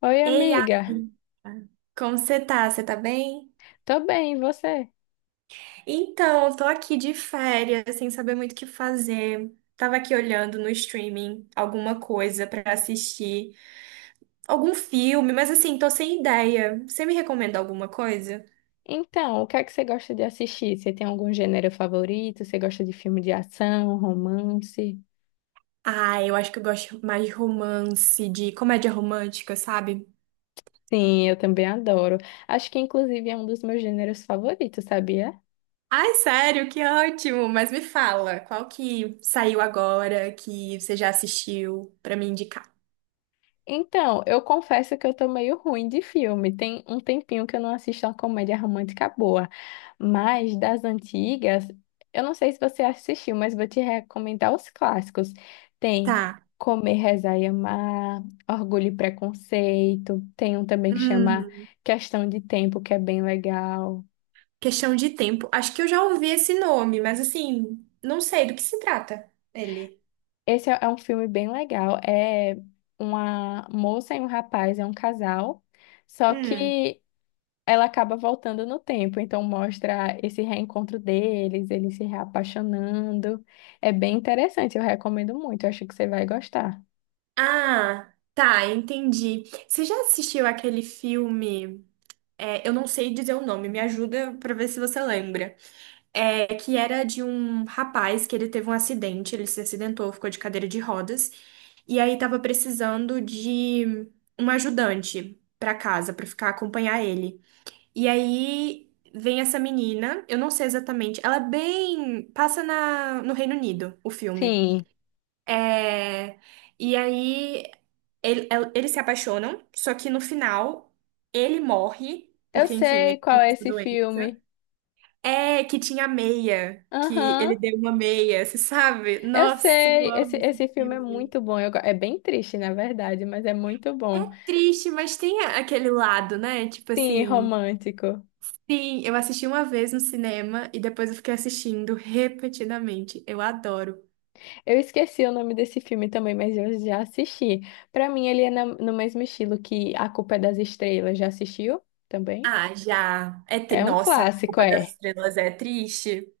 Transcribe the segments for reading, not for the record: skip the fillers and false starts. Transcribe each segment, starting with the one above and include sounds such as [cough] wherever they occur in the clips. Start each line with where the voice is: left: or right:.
left: Oi,
right: Ei,
left: amiga.
right: Aline, como você tá? Você tá bem?
left: Tô bem, e você?
right: Então, eu tô aqui de férias, sem saber muito o que fazer. Tava aqui olhando no streaming alguma coisa pra assistir, algum filme, mas assim, tô sem ideia. Você me recomenda alguma coisa?
left: Então, o que é que você gosta de assistir? Você tem algum gênero favorito? Você gosta de filme de ação, romance?
right: Ah, eu acho que eu gosto mais de romance, de comédia romântica, sabe?
left: Sim, eu também adoro. Acho que inclusive é um dos meus gêneros favoritos, sabia?
right: Ai, sério, que ótimo! Mas me fala, qual que saiu agora que você já assistiu pra me indicar?
left: Então, eu confesso que eu tô meio ruim de filme. Tem um tempinho que eu não assisto uma comédia romântica boa. Mas das antigas, eu não sei se você assistiu, mas vou te recomendar os clássicos. Tem
right: Tá.
left: Comer, Rezar e Amar, Orgulho e Preconceito. Tem um também que chama Questão de Tempo, que é bem legal.
right: Questão de tempo. Acho que eu já ouvi esse nome, mas assim, não sei do que se trata ele.
left: Esse é um filme bem legal. É uma moça e um rapaz, é um casal. Só
right: Hum.
left: que ela acaba voltando no tempo, então mostra esse reencontro deles, eles se reapaixonando. É bem interessante, eu recomendo muito, eu acho que você vai gostar.
right: Ah, tá, entendi. Você já assistiu aquele filme? É, eu não sei dizer o nome, me ajuda pra ver se você lembra. É, que era de um rapaz que ele teve um acidente, ele se acidentou, ficou de cadeira de rodas, e aí tava precisando de um ajudante pra casa, pra ficar acompanhar ele. E aí vem essa menina, eu não sei exatamente, ela é bem. Passa no Reino Unido, o filme.
left: Sim,
right: É, e aí eles se apaixonam, só que no final ele morre,
left: eu
right: porque enfim, ele
left: sei qual
right: tem
left: é
right: essa
left: esse
right: doença.
left: filme.
right: É que tinha meia, que
left: Aham,
right: ele deu uma meia, você sabe?
left: eu
right: Nossa, eu
left: sei, esse,
right: amo esse
left: esse filme é
right: filme.
left: muito bom, é bem triste, na verdade, mas é muito
right: É
left: bom.
right: triste, mas tem aquele lado, né? Tipo
left: Sim,
right: assim.
left: romântico.
right: Sim, eu assisti uma vez no cinema e depois eu fiquei assistindo repetidamente. Eu adoro.
left: Eu esqueci o nome desse filme também, mas eu já assisti. Pra mim, ele é no mesmo estilo que A Culpa é das Estrelas. Já assistiu também?
right: Ah, já.
left: É um
right: Nossa, A
left: clássico,
right: Culpa das
left: é.
right: Estrelas é triste.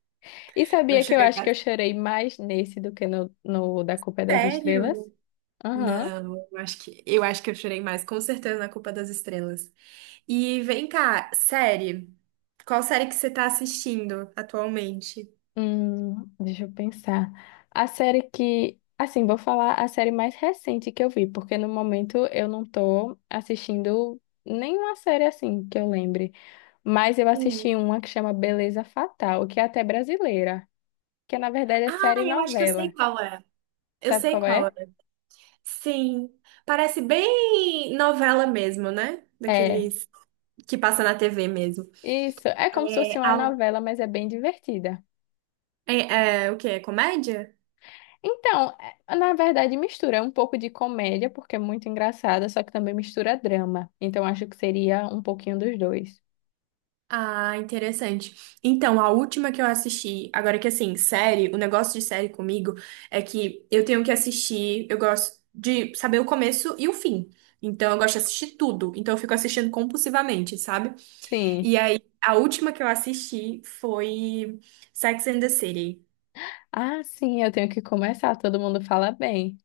left: E
right: Eu
left: sabia que eu
right: chorei
left: acho que eu
right: bastante.
left: chorei mais nesse do que no Da Culpa é das Estrelas?
right: Sério?
left: Aham.
right: Não, eu acho que eu chorei mais, com certeza, na Culpa das Estrelas. E vem cá, série. Qual série que você tá assistindo atualmente?
left: Deixa eu pensar. A série que. Assim, vou falar a série mais recente que eu vi, porque no momento eu não tô assistindo nenhuma série assim que eu lembre. Mas eu
right: Hum.
left: assisti uma que chama Beleza Fatal, que é até brasileira, que na verdade é
right: Ah,
left: série
right: eu acho que eu
left: novela.
right: sei qual é. Eu
left: Sabe
right: sei
left: qual
right: qual é.
left: é?
right: Sim, parece bem novela mesmo, né?
left: É.
right: Daqueles que passa na TV mesmo.
left: Isso. É como se
right: É,
left: fosse uma
right: a-
left: novela, mas é bem divertida.
right: é, o quê? É comédia?
left: Então, na verdade, mistura é um pouco de comédia, porque é muito engraçada, só que também mistura drama. Então, acho que seria um pouquinho dos dois.
right: Ah, interessante. Então, a última que eu assisti, agora que assim, série, o negócio de série comigo é que eu tenho que assistir, eu gosto de saber o começo e o fim. Então, eu gosto de assistir tudo. Então, eu fico assistindo compulsivamente, sabe?
left: Sim.
right: E aí, a última que eu assisti foi Sex and the City.
left: Ah, sim, eu tenho que começar. Todo mundo fala bem.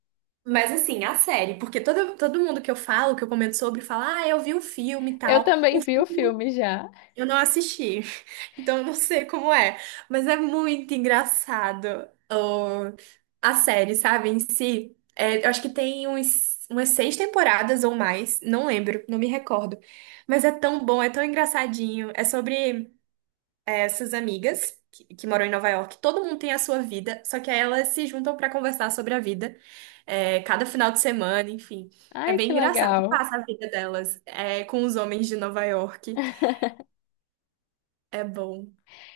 right: Mas assim, a série, porque todo mundo que eu falo, que eu comento sobre, fala, ah, eu vi o filme e
left: Eu
right: tal.
left: também vi o filme já.
right: Eu não assisti, [laughs] então eu não sei como é, mas é muito engraçado o- a série, sabe, em si. É, eu acho que tem umas seis temporadas ou mais, não lembro, não me recordo. Mas é tão bom, é tão engraçadinho. É sobre essas amigas que moram em Nova York. Todo mundo tem a sua vida, só que aí elas se juntam pra conversar sobre a vida, cada final de semana, enfim. É
left: Ai,
right: bem
left: que
right: engraçado.
left: legal.
right: Passa a vida delas, com os homens de Nova York. É bom.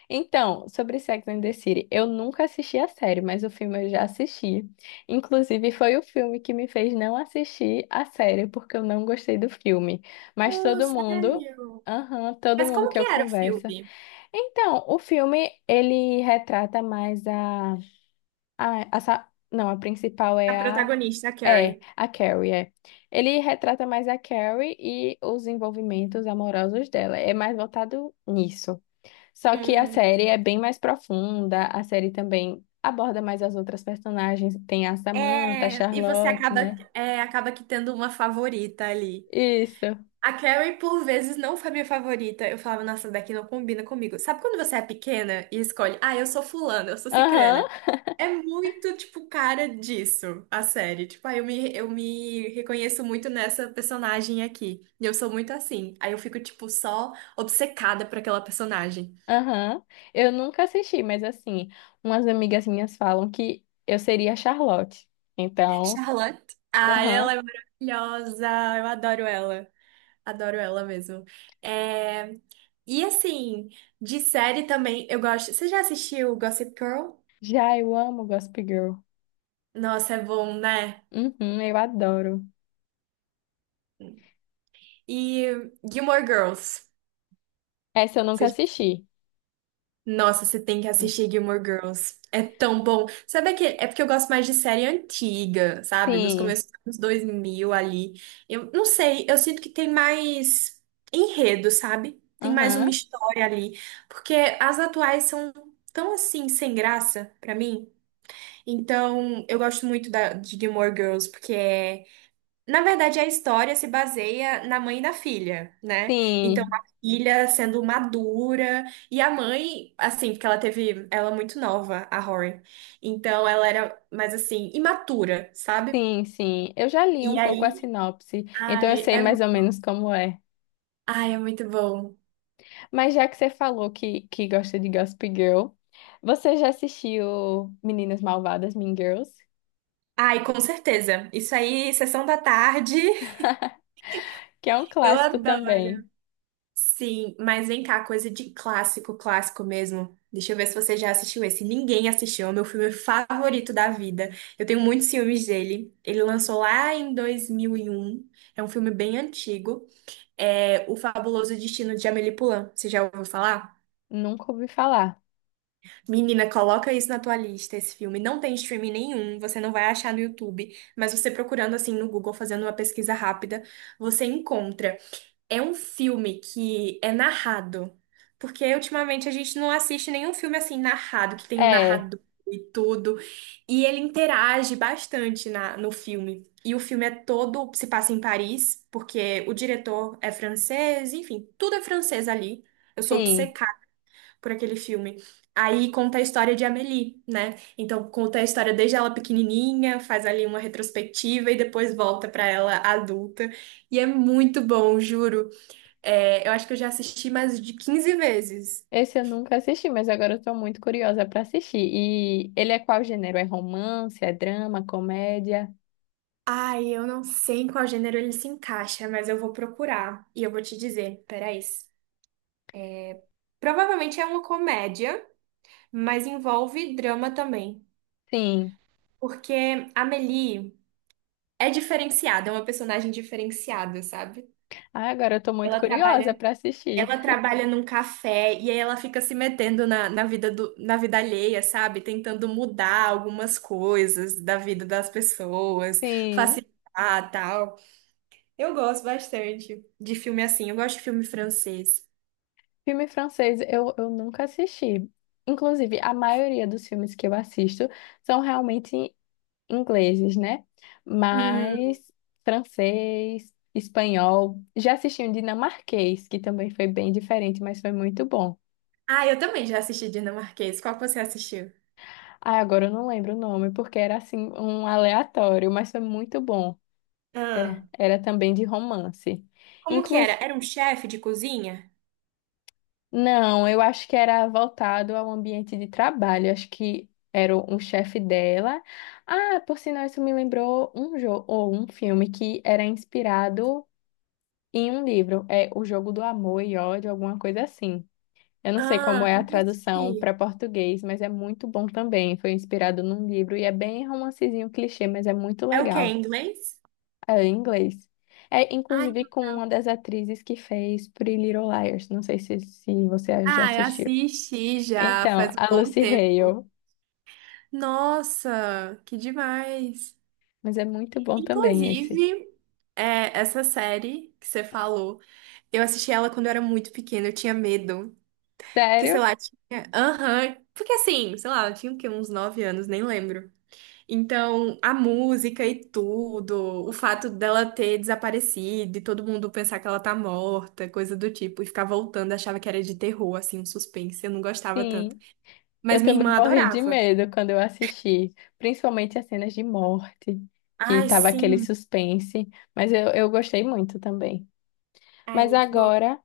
left: Então, sobre Sex and the City, eu nunca assisti a série, mas o filme eu já assisti. Inclusive, foi o filme que me fez não assistir a série, porque eu não gostei do filme. Mas
right: Oh,
left: todo mundo,
right: sério?
left: aham, todo
right: Mas
left: mundo
right: como
left: que
right: que
left: eu
right: era o
left: converso.
right: filme?
left: Então, o filme, ele retrata mais não, a principal
right: A
left: é a
right: protagonista, a
left: é,
right: Carrie.
left: a Carrie, é. Ele retrata mais a Carrie e os envolvimentos amorosos dela. É mais voltado nisso. Só que a
right: Hum,
left: série é bem mais profunda, a série também aborda mais as outras personagens, tem a Samantha, a
right: e você
left: Charlotte,
right: acaba,
left: né?
right: acaba que tendo uma favorita ali.
left: Isso.
right: A Carrie, por vezes, não foi minha favorita. Eu falava, nossa, daqui não combina comigo. Sabe quando você é pequena e escolhe, ah, eu sou fulana, eu sou
left: Aham.
right: cicrana? É muito, tipo, cara disso, a série. Tipo, ah, eu me reconheço muito nessa personagem aqui. E eu sou muito assim. Aí eu fico, tipo, só obcecada por aquela personagem.
left: Aham. Eu nunca assisti, mas assim, umas amigas minhas falam que eu seria a Charlotte. Então,
right: Charlotte. Ah, ela
left: aham.
right: é maravilhosa. Eu adoro ela. Adoro ela mesmo. É. E assim, de série também, eu gosto. Você já assistiu Gossip Girl?
left: Já eu amo Gossip Girl.
right: Nossa, é bom, né?
left: Uhum, eu adoro.
right: E Gilmore Girls.
left: Essa eu nunca
right: Você
left: assisti.
right: Nossa, você tem que assistir Gilmore Girls. É tão bom. Sabe aquele. É porque eu gosto mais de série antiga, sabe? Nos
left: Sim.
right: começos dos anos 2000 ali. Eu não sei, eu sinto que tem mais enredo, sabe? Tem mais uma
left: Aham.
right: história ali. Porque as atuais são tão assim, sem graça pra mim. Então, eu gosto muito de Gilmore Girls, porque é na verdade, a história se baseia na mãe e na filha, né? Então, a
left: Sim.
right: filha sendo madura e a mãe, assim, porque ela teve, ela é muito nova, a Rory. Então, ela era mais assim, imatura, sabe?
left: Sim, sim. Eu já li
right: E
left: um pouco a
right: aí,
left: sinopse, então eu
right: ai,
left: sei mais ou menos como é.
right: ai, é muito bom.
left: Mas já que você falou que gosta de Gossip Girl, você já assistiu Meninas Malvadas, Mean Girls?
right: Ai, com certeza. Isso aí, sessão da tarde. [laughs]
left: Que é um
right: Eu
left: clássico também.
right: adoro. Sim, mas vem cá, coisa de clássico, clássico mesmo. Deixa eu ver se você já assistiu esse. Ninguém assistiu, é o meu filme favorito da vida. Eu tenho muitos filmes dele. Ele lançou lá em 2001. É um filme bem antigo. É O Fabuloso Destino de Amélie Poulain. Você já ouviu falar?
left: Nunca ouvi falar.
right: Menina, coloca isso na tua lista, esse filme. Não tem streaming nenhum, você não vai achar no YouTube, mas você procurando assim no Google, fazendo uma pesquisa rápida, você encontra. É um filme que é narrado. Porque ultimamente a gente não assiste nenhum filme assim narrado, que tem um
left: É,
right: narrador e tudo. E ele interage bastante no filme. E o filme é todo, se passa em Paris, porque o diretor é francês, enfim, tudo é francês ali. Eu sou
left: sim.
right: obcecada por aquele filme. Aí conta a história de Amélie, né? Então conta a história desde ela pequenininha, faz ali uma retrospectiva e depois volta pra ela adulta. E é muito bom, juro. É, eu acho que eu já assisti mais de 15 vezes.
left: Esse eu nunca assisti, mas agora eu tô muito curiosa pra assistir. E ele é qual gênero? É romance, é drama, comédia?
right: Ai, eu não sei em qual gênero ele se encaixa, mas eu vou procurar e eu vou te dizer. Peraí. Provavelmente é uma comédia, mas envolve drama também.
left: Sim.
right: Porque a Amélie é diferenciada, é uma personagem diferenciada, sabe?
left: Ah, agora eu tô muito
right: Ela
left: curiosa
right: trabalha,
left: pra assistir.
right: ela trabalha num café e aí ela fica se metendo na vida alheia, sabe? Tentando mudar algumas coisas da vida das pessoas,
left: Sim.
right: facilitar, tal. Eu gosto bastante de filme assim. Eu gosto de filme francês.
left: Filme francês eu nunca assisti. Inclusive, a maioria dos filmes que eu assisto são realmente ingleses, né?
right: Hum.
left: Mas francês, espanhol. Já assisti um dinamarquês, que também foi bem diferente, mas foi muito bom.
right: Ah, eu também já assisti dinamarquês. Qual que você assistiu?
left: Ah, agora eu não lembro o nome, porque era assim um aleatório, mas foi muito bom. Era,
right: Ah,
left: era também de romance.
right: como que era?
left: Inclusive,
right: Era um chefe de cozinha?
left: não, eu acho que era voltado ao ambiente de trabalho. Eu acho que era um chefe dela. Ah, por sinal, isso me lembrou um jogo ou um filme que era inspirado em um livro. É O Jogo do Amor e Ódio, alguma coisa assim. Eu não sei como
right: Ah,
left: é a
right: não
left: tradução
right: assisti.
left: para português, mas é muito bom também. Foi inspirado num livro e é bem romancezinho clichê, mas é muito
right: É o quê?
left: legal.
right: Em inglês?
left: É, em inglês. É,
right: Ai,
left: inclusive,
right: que
left: com
right: legal.
left: uma das atrizes que fez Pretty Little Liars. Não sei se você já
right: Ah, eu
left: assistiu.
right: assisti já
left: Então,
right: faz um
left: a
right: bom
left: Lucy
right: tempo.
left: Hale.
right: Nossa, que demais!
left: Mas é muito bom também esse.
right: Inclusive, essa série que você falou, eu assisti ela quando eu era muito pequena, eu tinha medo. Porque, sei
left: Sério?
right: lá, tinha. Aham. Porque assim, sei lá, eu tinha o quê? Uns 9 anos, nem lembro. Então, a música e tudo, o fato dela ter desaparecido e todo mundo pensar que ela tá morta, coisa do tipo, e ficar voltando, achava que era de terror, assim, um suspense. Eu não gostava tanto.
left: Sim. Eu
right: Mas minha
left: também
right: irmã
left: morri de
right: adorava.
left: medo quando eu assisti. Principalmente as cenas de morte, que
right: Ai,
left: tava aquele
right: sim.
left: suspense. Mas eu gostei muito também.
right: Ai,
left: Mas
right: muito bom.
left: agora,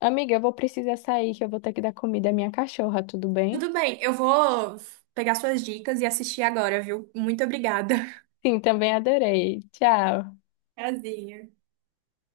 left: amiga, eu vou precisar sair, que eu vou ter que dar comida à minha cachorra, tudo bem?
right: Tudo bem, eu vou pegar suas dicas e assistir agora, viu? Muito obrigada.
left: Sim, também adorei. Tchau.
right: Prazer.